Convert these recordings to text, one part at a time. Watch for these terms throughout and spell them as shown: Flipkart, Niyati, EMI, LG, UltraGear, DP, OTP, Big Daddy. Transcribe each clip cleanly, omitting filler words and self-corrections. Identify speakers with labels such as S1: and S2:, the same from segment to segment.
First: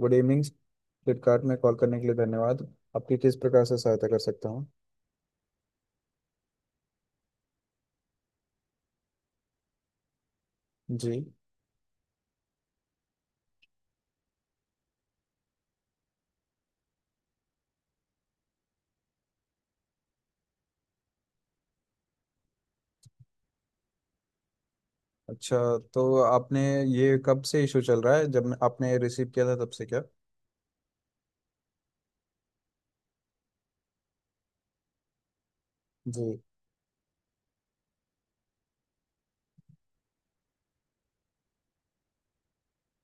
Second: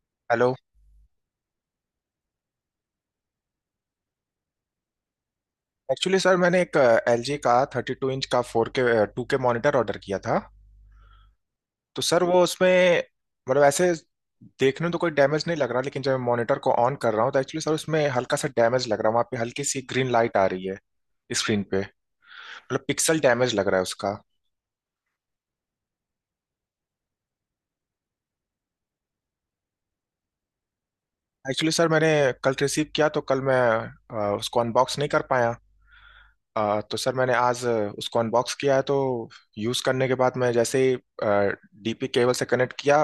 S1: Good evening,
S2: hello.
S1: Flipkart में call करने के लिए धन्यवाद। आपकी किस प्रकार से सहायता कर सकता हूँ?
S2: एक्चुअली सर मैंने एक एल जी का 32 इंच का four K two K monitor order किया था।
S1: जी।
S2: तो सर वो उसमें मतलब ऐसे देखने में तो कोई डैमेज नहीं लग रहा, लेकिन जब मैं मॉनिटर को ऑन कर रहा हूँ तो एक्चुअली सर उसमें हल्का सा डैमेज लग रहा है, वहाँ पे हल्की सी ग्रीन लाइट आ रही है स्क्रीन पे। मतलब पिक्सल डैमेज लग रहा है उसका।
S1: अच्छा। तो आपने, ये कब से इशू चल रहा है, जब मैं- आपने रिसीव किया था तब से क्या?
S2: एक्चुअली सर मैंने कल रिसीव किया, तो कल मैं उसको अनबॉक्स नहीं कर पाया।
S1: जी।
S2: तो सर मैंने आज उसको अनबॉक्स किया है, तो यूज़ करने के बाद मैं जैसे ही डीपी केबल से कनेक्ट किया,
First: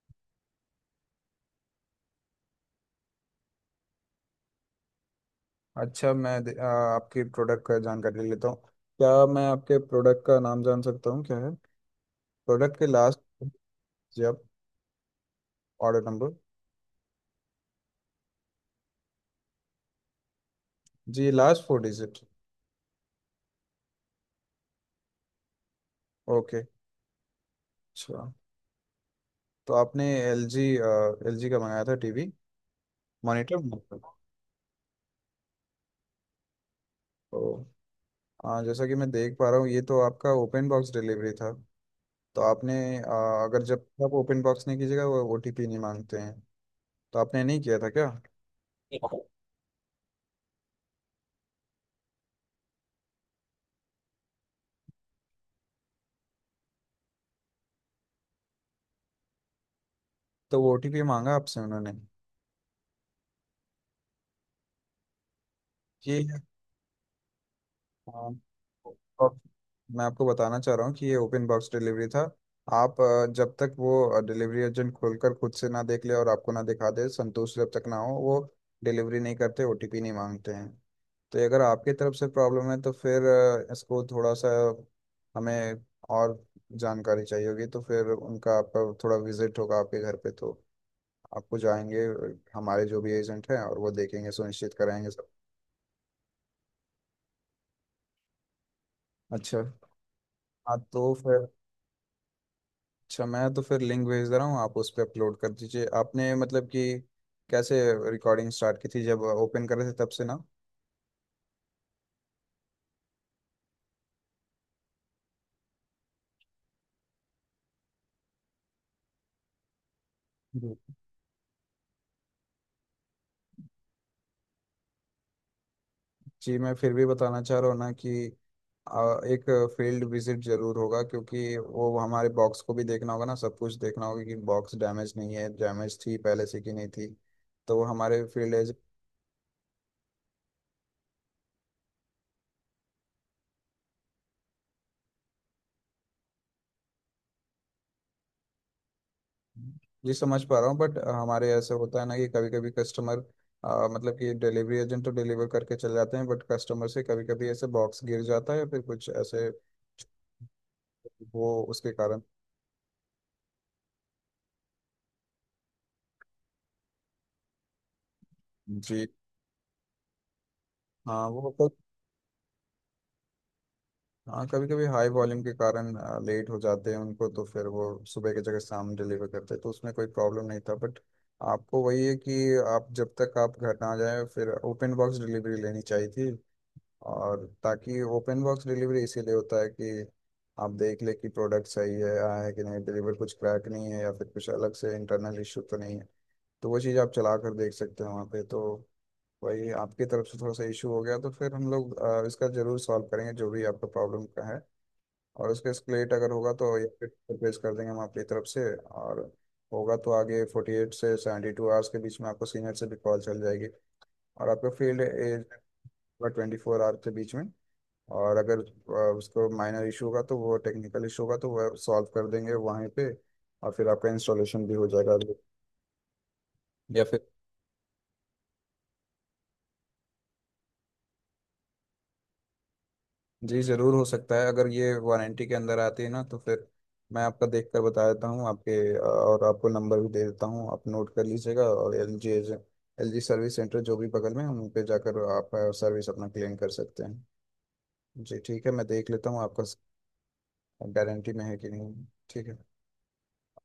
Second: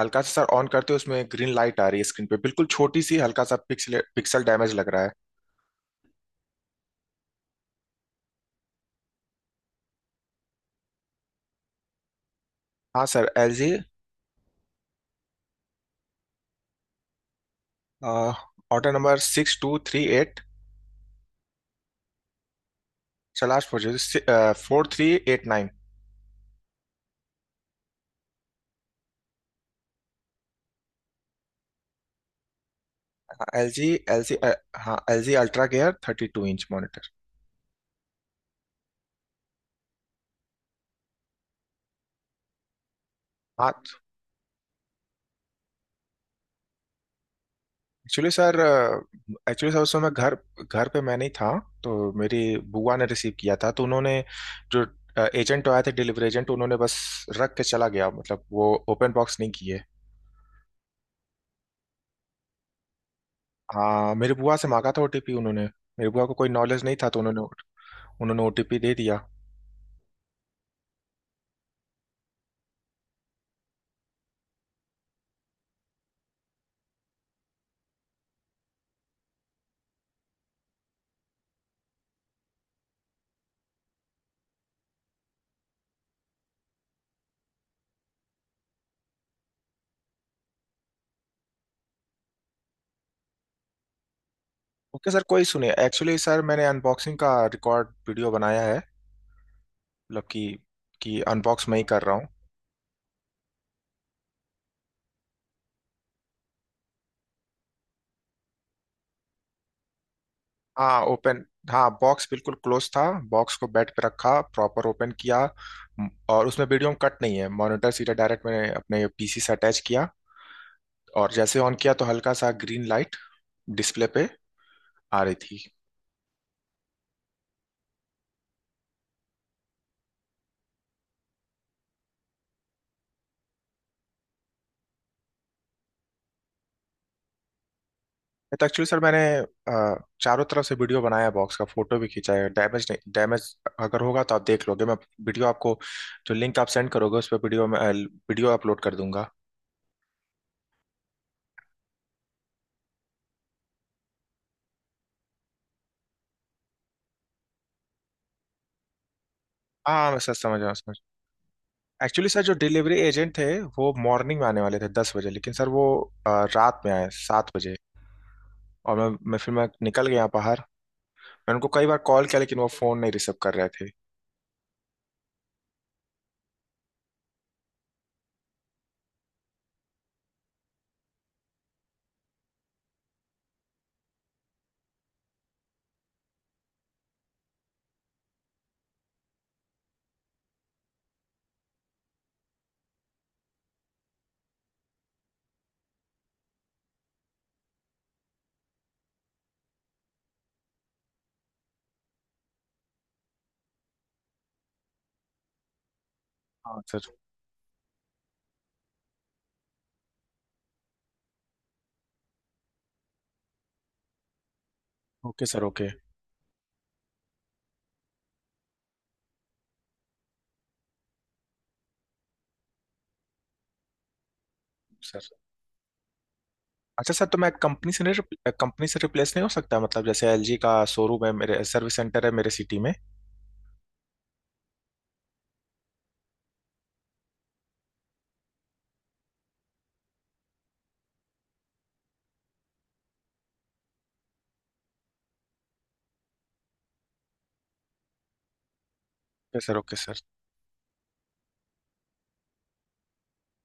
S2: हल्का सा सर ऑन करते ही उसमें ग्रीन लाइट आ रही है स्क्रीन पे, बिल्कुल छोटी सी, हल्का सा पिक्सल पिक्सल डैमेज लग रहा है।
S1: अच्छा, आपके प्रोडक्ट का जानकारी लेता हूँ। क्या मैं आपके प्रोडक्ट का नाम जान सकता हूँ, क्या है प्रोडक्ट के
S2: हाँ
S1: लास्ट?
S2: Sir, L G.
S1: जी। आप ऑर्डर नंबर?
S2: Order number 6238।
S1: जी, last four digit.
S2: Last four, 4389।
S1: Okay. अच्छा, तो आपने एल जी का मंगाया था, टीवी? मॉनिटर?
S2: एल जी, हाँ L G ultra gear 32 inch monitor.
S1: ओ, जैसा कि मैं देख पा रहा हूँ ये तो आपका ओपन बॉक्स डिलीवरी था। तो आपने, अगर
S2: हाँ।
S1: जब आप ओपन बॉक्स नहीं कीजिएगा वो ओटीपी नहीं मांगते हैं। तो आपने नहीं किया था क्या?
S2: एक्चुअली सर एक्चुअली सर उस समय घर घर पे मैं नहीं था, तो मेरी बुआ ने रिसीव किया था। तो उन्होंने, जो एजेंट आए थे डिलीवरी एजेंट, उन्होंने बस रख के चला गया, मतलब वो ओपन बॉक्स नहीं किए।
S1: तो वो ओटीपी मांगा आपसे उन्होंने?
S2: हाँ मेरी बुआ से मांगा था ओटीपी उन्होंने। मेरी
S1: ये
S2: बुआ को कोई नॉलेज नहीं था तो उन्होंने
S1: आ,
S2: उन्होंने ओटीपी दे दिया।
S1: और मैं आपको बताना चाह रहा हूँ कि ये ओपन बॉक्स डिलीवरी था। आप, जब तक वो डिलीवरी एजेंट खोलकर खुद से ना देख ले और आपको ना दिखा दे, संतोष जब तक ना हो, वो डिलीवरी नहीं करते, ओटीपी नहीं मांगते हैं। तो ये अगर आपकी तरफ से प्रॉब्लम है तो फिर, इसको थोड़ा सा हमें और जानकारी चाहिए होगी, तो फिर उनका आपका थोड़ा विजिट होगा आपके घर पे, तो आपको जाएंगे हमारे जो भी एजेंट हैं और वो देखेंगे, सुनिश्चित कराएंगे
S2: ओके सर,
S1: सब।
S2: कोई सुने एक्चुअली सर, मैंने अनबॉक्सिंग का रिकॉर्ड वीडियो बनाया है।
S1: अच्छा।
S2: मतलब कि
S1: हाँ, तो
S2: कि
S1: फिर
S2: अनबॉक्स मैं ही कर रहा हूँ।
S1: अच्छा, मैं तो फिर लिंक भेज दे रहा हूँ, आप उस पर अपलोड कर दीजिए। आपने, मतलब कि कैसे रिकॉर्डिंग स्टार्ट की थी, जब ओपन कर रहे थे तब से ना?
S2: हाँ ओपन हाँ, बॉक्स बिल्कुल क्लोज था। बॉक्स को बेड पे रखा, प्रॉपर ओपन किया। और उसमें वीडियो कट नहीं है, मॉनिटर सीधा डायरेक्ट मैंने अपने पीसी से अटैच किया,
S1: जी।
S2: और जैसे ऑन किया तो हल्का सा ग्रीन लाइट डिस्प्ले पे आ रही थी।
S1: जी, मैं फिर भी बताना चाह रहा हूँ ना कि, आ, एक फील्ड विजिट जरूर होगा, क्योंकि वो हमारे बॉक्स को भी देखना होगा ना, सब कुछ देखना होगा कि बॉक्स डैमेज नहीं है, डैमेज थी पहले से कि नहीं थी, तो वो हमारे फील्ड
S2: तो
S1: एज।
S2: एक्चुअली सर मैंने चारों तरफ से वीडियो बनाया, बॉक्स का फोटो भी खींचा है। डैमेज नहीं, डैमेज अगर होगा तो आप देख लोगे। मैं वीडियो आपको, जो लिंक आप सेंड करोगे उस पर वीडियो अपलोड कर दूंगा।
S1: जी, समझ पा रहा हूँ, बट हमारे ऐसे होता है ना कि कभी कभी कस्टमर, मतलब कि डिलीवरी एजेंट तो डिलीवर करके चले जाते हैं, बट कस्टमर से कभी कभी ऐसे बॉक्स गिर जाता है या फिर कुछ ऐसे,
S2: हाँ मैं सर समझ रहा हूँ, समझ
S1: वो उसके कारण।
S2: एक्चुअली सर जो डिलीवरी एजेंट थे वो मॉर्निंग में आने वाले थे 10 बजे, लेकिन सर वो अ, रात में आए 7 बजे। और
S1: जी
S2: मैं फिर मैं निकल गया बाहर।
S1: हाँ। वो,
S2: मैं उनको कई बार कॉल किया, लेकिन वो फ़ोन नहीं रिसीव कर रहे थे।
S1: हाँ, कभी कभी हाई वॉल्यूम के कारण लेट हो जाते हैं, उनको तो फिर वो सुबह की जगह शाम डिलीवर करते हैं, तो उसमें कोई प्रॉब्लम नहीं था, बट आपको वही है कि आप, जब तक आप घर ना जाए, फिर ओपन बॉक्स डिलीवरी लेनी चाहिए थी। और ताकि, ओपन बॉक्स डिलीवरी इसीलिए होता है कि आप देख ले कि प्रोडक्ट सही है आया है कि नहीं, डिलीवर, कुछ क्रैक नहीं है या फिर कुछ अलग से इंटरनल इशू तो नहीं है। तो वो चीज़ आप चला कर देख सकते हैं वहाँ पे, तो वही आपकी तरफ से थोड़ा सा इशू हो गया, तो फिर हम लोग, इसका जरूर सॉल्व करेंगे, जो भी आपका प्रॉब्लम का है। और उसका स्प्लिट अगर होगा तो,
S2: हाँ
S1: या फिर
S2: सर।
S1: पेश कर देंगे हम आपकी तरफ से, और होगा तो आगे 48 से 72 आवर्स के बीच में आपको सीनियर से भी कॉल चल जाएगी। और आपका field age
S2: okay sir, okay
S1: 24 hours के बीच में। और अगर, उसको माइनर इशू होगा तो वो टेक्निकल इशू होगा तो वह सॉल्व कर देंगे वहीं पे, और फिर आपका इंस्टॉलेशन भी हो जाएगा।
S2: सर।
S1: या
S2: अच्छा
S1: फिर,
S2: सर, तो मैं कंपनी से, नहीं कंपनी से रिप्लेस नहीं हो सकता? मतलब जैसे एलजी का शोरूम है मेरे, सर्विस सेंटर है मेरे सिटी में।
S1: जी, ज़रूर हो सकता है, अगर ये वारंटी के अंदर आती है ना, तो फिर मैं आपका देख कर बता देता हूँ आपके, और आपको नंबर भी दे देता हूँ, आप नोट कर लीजिएगा, और एल जी, सर्विस सेंटर जो भी बगल में है, उन पे जाकर आप, सर्विस अपना क्लेम कर सकते हैं। जी ठीक है, मैं देख लेता हूँ
S2: ओके
S1: आपका
S2: सर, ओके सर।
S1: गारंटी में है कि नहीं। ठीक है।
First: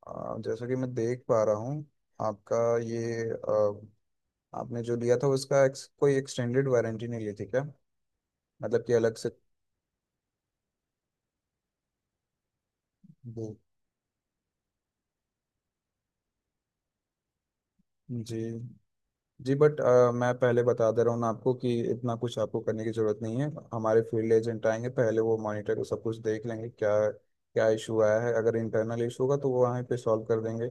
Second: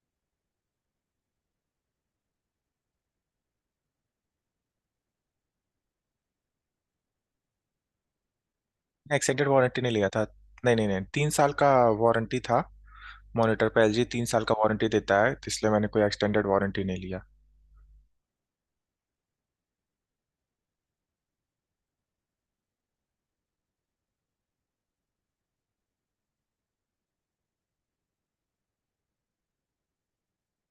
S1: जैसा कि मैं देख पा रहा हूँ आपका ये, आपने जो लिया था उसका कोई एक्सटेंडेड वारंटी नहीं ली थी क्या, मतलब कि अलग से?
S2: एक्सटेंडेड वारंटी नहीं लिया था। नहीं, नहीं, नहीं, 3 साल का वारंटी था।
S1: जी।
S2: मॉनिटर पे एलजी 3 साल का वारंटी देता है, तो इसलिए मैंने कोई एक्सटेंडेड वारंटी नहीं लिया।
S1: जी। जी बट, मैं पहले बता दे रहा हूँ ना आपको कि इतना कुछ आपको करने की ज़रूरत नहीं है। हमारे फील्ड एजेंट आएंगे पहले, वो मॉनिटर को सब कुछ देख लेंगे क्या क्या इशू आया है, अगर इंटरनल इशू होगा तो वो वहीं पे सॉल्व कर देंगे,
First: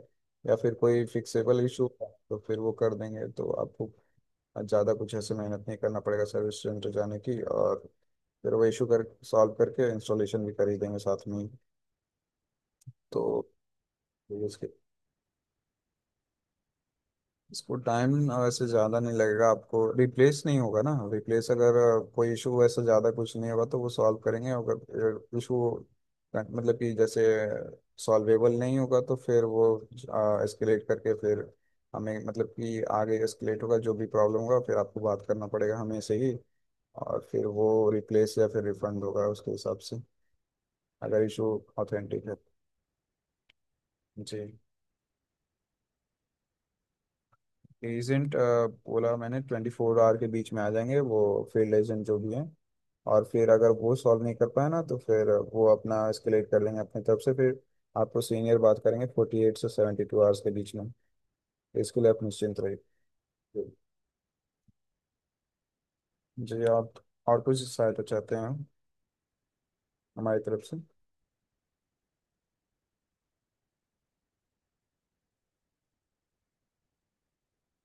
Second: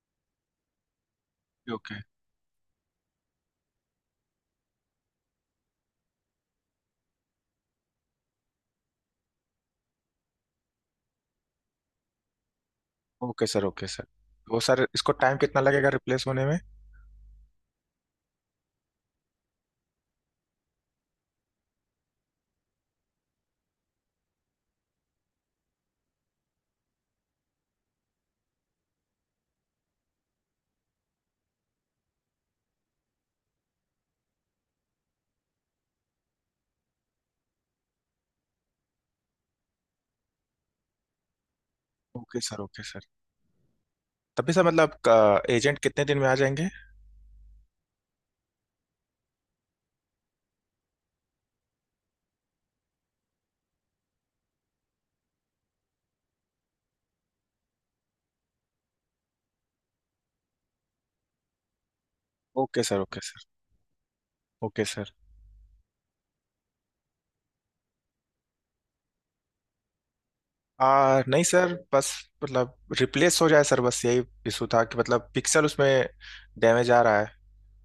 S1: या फिर कोई फिक्सेबल इशू
S2: ओके।
S1: होगा तो फिर वो कर देंगे, तो आपको ज़्यादा कुछ ऐसे मेहनत नहीं करना पड़ेगा सर्विस सेंटर जाने की, और फिर वो इशू कर, सॉल्व करके इंस्टॉलेशन भी कर ही देंगे साथ में ही। तो
S2: ओके सर, ओके सर। वो
S1: उसके,
S2: सर, इसको टाइम कितना लगेगा रिप्लेस होने में?
S1: इसको टाइम वैसे ज़्यादा नहीं लगेगा, आपको रिप्लेस नहीं होगा ना, रिप्लेस अगर, कोई इशू वैसे ज़्यादा कुछ नहीं होगा तो वो सॉल्व करेंगे, अगर इशू, मतलब कि जैसे सॉल्वेबल नहीं होगा तो फिर वो एस्केलेट करके फिर हमें, मतलब कि आगे एस्केलेट होगा, जो भी प्रॉब्लम होगा, फिर आपको बात करना पड़ेगा हमें से ही, और फिर वो रिप्लेस या फिर रिफंड होगा उसके हिसाब से, अगर इशू ऑथेंटिक है।
S2: Okay sir, okay sir. तभी
S1: जी।
S2: सर मतलब एजेंट कितने दिन में आ जाएंगे?
S1: एजेंट, बोला मैंने, 24 आवर के बीच में आ जाएंगे वो, फील्ड एजेंट जो भी हैं। और फिर अगर वो सॉल्व नहीं कर पाए ना, तो फिर वो अपना एस्केलेट कर लेंगे अपनी तरफ से, फिर आपको सीनियर बात करेंगे 48 से सेवेंटी टू आवर्स के बीच में। इसके लिए आप निश्चिंत रहिए।
S2: Okay sir, okay sir. Okay sir.
S1: जी। आप और कुछ सहायता चाहते हैं हमारी तरफ से?
S2: आ नहीं सर, बस मतलब रिप्लेस हो जाए सर, बस यही इशू था कि मतलब पिक्सल उसमें डैमेज आ रहा है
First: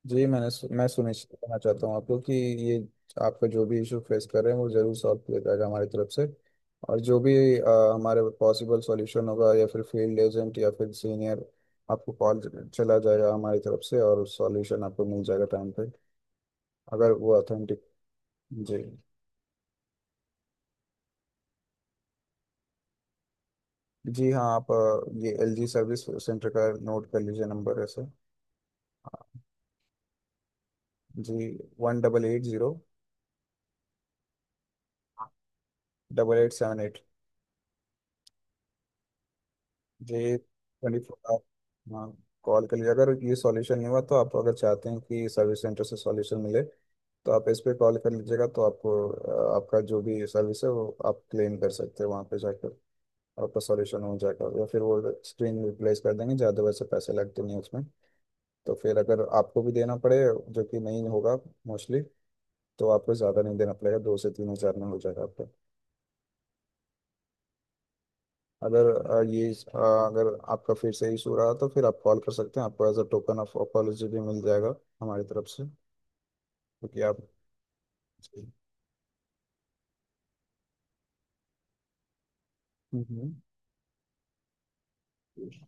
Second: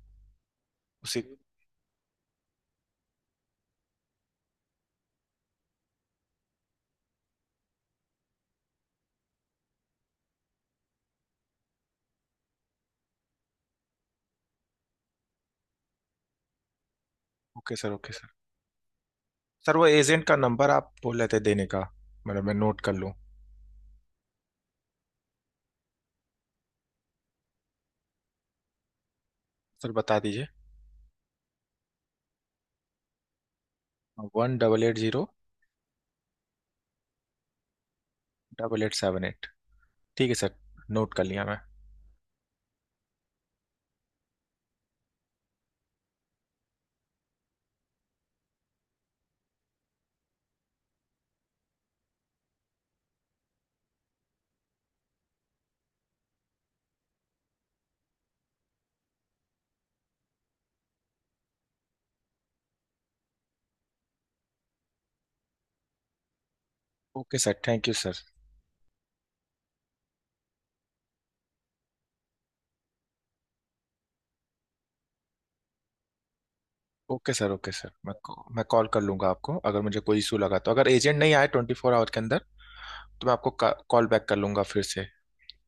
S1: जी, मैं
S2: उसी।
S1: सुनिश्चित करना चाहता हूँ आपको कि ये, आपका जो भी इशू फेस कर रहे हैं वो जरूर सॉल्व किया जाएगा हमारी तरफ से, और जो भी, हमारे पॉसिबल सॉल्यूशन होगा, या फिर फील्ड एजेंट या फिर सीनियर आपको कॉल चला जाएगा हमारी तरफ से, और सॉल्यूशन आपको मिल जाएगा टाइम पे, अगर वो
S2: okay
S1: authentic.
S2: Sir, okay sir.
S1: जी।
S2: सर वो एजेंट का नंबर आप बोल रहे थे देने का, मतलब मैं नोट कर लूँ।
S1: जी हाँ, आप, ये एल जी सर्विस सेंटर का नोट कर लीजिए नंबर ऐसे। हाँ।
S2: सर बता दीजिए।
S1: जी, one double eight zero
S2: 1880।
S1: Double eight seven eight
S2: 8878। ठीक है
S1: जी
S2: सर,
S1: ट्वेंटी।
S2: नोट कर
S1: आप,
S2: लिया मैं।
S1: हाँ, कॉल कर लीजिए अगर ये सॉल्यूशन नहीं हुआ, तो आप अगर चाहते हैं कि सर्विस सेंटर से सॉल्यूशन मिले, तो आप इस पे कॉल कर लीजिएगा, तो आपको, आपका जो भी सर्विस है वो आप क्लेम कर सकते हैं वहाँ पे जाकर, आपका सॉल्यूशन हो जाएगा, या फिर वो स्क्रीन रिप्लेस कर देंगे, ज़्यादा वैसे पैसे लगते नहीं उसमें, तो फिर अगर आपको भी देना पड़े, जो कि नहीं होगा मोस्टली, तो आपको ज़्यादा नहीं देना पड़ेगा, 2 से 3 हज़ार में हो जाएगा आपका।
S2: Okay sir, thank you sir.
S1: अगर, अगर आपका फिर से इशू रहा तो फिर आप कॉल कर सकते हैं, आपको as a token of apology भी मिल जाएगा हमारी तरफ से, क्योंकि आप।
S2: ओके सर, ओके सर, मैं कॉल कर लूंगा आपको अगर मुझे कोई इशू लगा तो, अगर एजेंट नहीं आए 24 आवर के अंदर तो मैं
S1: हम्म।
S2: आपको कॉल बैक कर लूंगा फिर से।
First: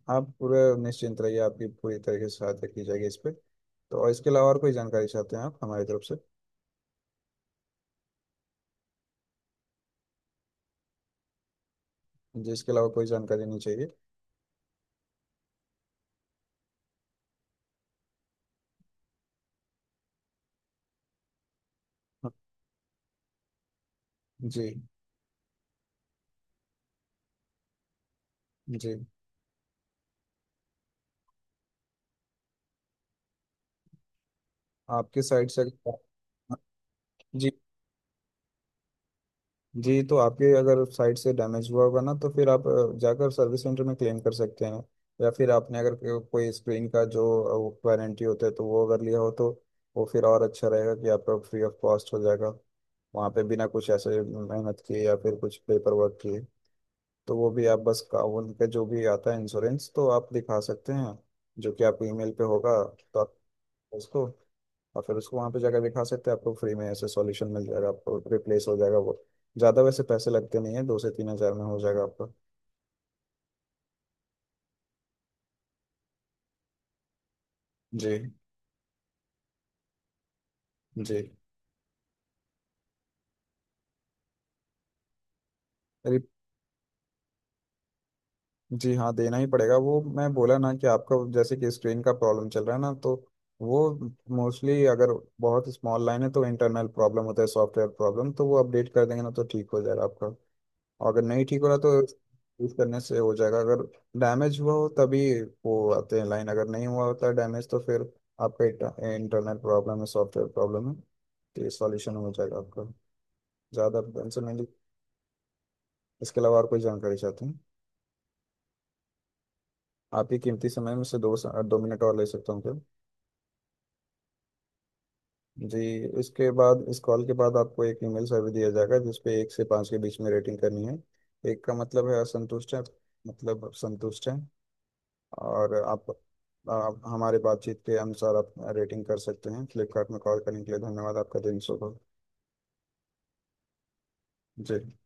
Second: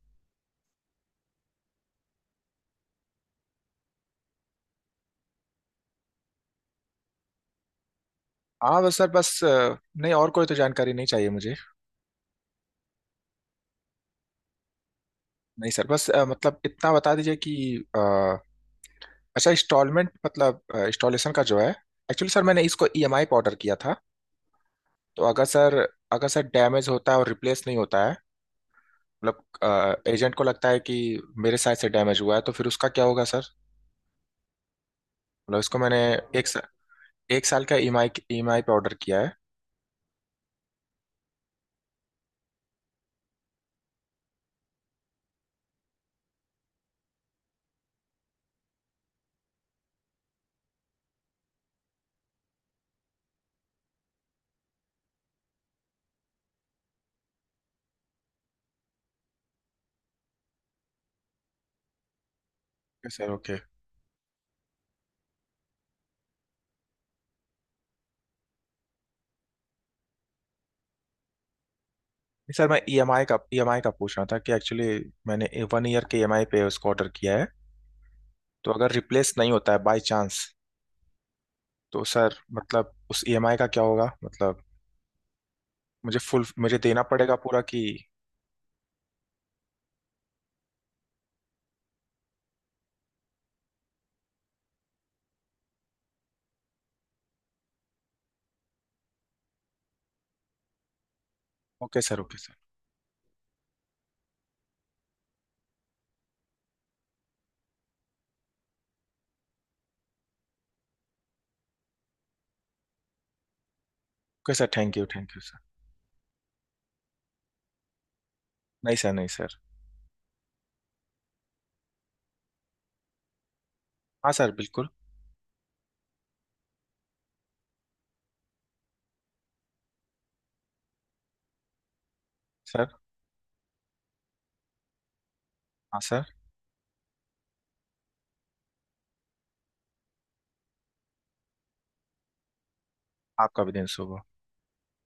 S1: आप पूरे निश्चिंत रहिए, आपकी पूरी तरीके से सहायता की जाएगी इस पे तो, और इसके अलावा और कोई जानकारी चाहते हैं आप हमारी तरफ से?
S2: हाँ बस सर, बस नहीं और कोई तो जानकारी नहीं चाहिए मुझे।
S1: जी, इसके अलावा कोई जानकारी नहीं चाहिए?
S2: नहीं सर बस मतलब इतना बता दीजिए कि अ, अच्छा इंस्टॉलमेंट मतलब इंस्टॉलेशन का जो है, एक्चुअली
S1: हाँ।
S2: सर मैंने इसको ईएमआई पे ऑर्डर किया था।
S1: जी।
S2: तो अगर सर डैमेज होता है और रिप्लेस नहीं होता है,
S1: जी,
S2: मतलब एजेंट को लगता है कि मेरे साइड से डैमेज हुआ है, तो फिर उसका क्या होगा सर?
S1: आपकी साइड
S2: मतलब
S1: से।
S2: इसको मैंने एक एक
S1: जी।
S2: साल का ईएमआई ईएमआई पे ऑर्डर किया है।
S1: जी, तो आपके अगर साइड से डैमेज हुआ होगा ना, तो फिर आप, जाकर सर्विस सेंटर में क्लेम कर सकते हैं, या फिर आपने अगर कोई स्क्रीन का जो वारंटी होता है, तो वो अगर लिया हो तो वो फिर और अच्छा रहेगा कि आपका फ्री ऑफ कॉस्ट हो जाएगा वहाँ पे, बिना कुछ ऐसे मेहनत किए या फिर कुछ पेपर वर्क किए, तो वो भी आप बस का उनका जो भी आता है इंश्योरेंस, तो आप दिखा सकते हैं, जो कि आपको ईमेल पे होगा,
S2: Yes,
S1: तो
S2: सर
S1: आप
S2: ओके।
S1: उसको, और फिर उसको वहाँ पे जाकर दिखा सकते हैं, आपको फ्री में ऐसे सॉल्यूशन मिल जाएगा, आपको रिप्लेस हो जाएगा वो, ज़्यादा वैसे पैसे लगते नहीं है, 2 से 3 हज़ार में हो जाएगा आपका।
S2: सर मैं ईएमआई का पूछ रहा था कि, एक्चुअली मैंने 1 ईयर के ईएमआई पे उसको ऑर्डर किया है।
S1: जी।
S2: तो अगर रिप्लेस नहीं होता है बाय चांस,
S1: जी।
S2: तो सर मतलब उस ईएमआई का क्या होगा, मतलब
S1: अरे,
S2: मुझे फुल, मुझे देना पड़ेगा पूरा कि?
S1: जी हाँ, देना ही पड़ेगा वो, मैं बोला ना कि आपका जैसे कि स्क्रीन का प्रॉब्लम चल रहा है ना, तो वो मोस्टली, अगर बहुत स्मॉल लाइन है तो इंटरनल प्रॉब्लम होता है, सॉफ्टवेयर प्रॉब्लम, तो वो अपडेट कर देंगे ना तो ठीक हो जाएगा आपका। और अगर नहीं ठीक हो रहा तो,
S2: okay sir, okay sir.
S1: Use करने से हो जाएगा, अगर डैमेज हुआ हो तभी वो आते हैं लाइन, अगर नहीं हुआ होता डैमेज तो फिर आपका इंटरनेट प्रॉब्लम है, सॉफ्टवेयर प्रॉब्लम है, तो ये सॉल्यूशन हो जाएगा आपका, ज़्यादा टेंशन
S2: ओके
S1: नहीं ली।
S2: Sir, thank you, thank you sir.
S1: इसके अलावा और कोई जानकारी चाहते हैं?
S2: नहीं सर, नहीं सर।
S1: आप ही कीमती समय में से दो दो मिनट और ले सकता हूँ क्या?
S2: हाँ सर बिल्कुल।
S1: जी। इसके बाद, इस कॉल के बाद आपको एक ईमेल सर्वे दिया जाएगा जिसपे 1 से 5 के बीच में रेटिंग करनी है। एक का मतलब है असंतुष्ट है,
S2: सर,
S1: मतलब संतुष्ट है, और
S2: हाँ सर।
S1: आप हमारे बातचीत के अनुसार आप रेटिंग कर सकते हैं। फ्लिपकार्ट में कॉल करने के लिए धन्यवाद, आपका दिन शुभ हो।
S2: आपका भी दिन शुभ हो।
S1: जी।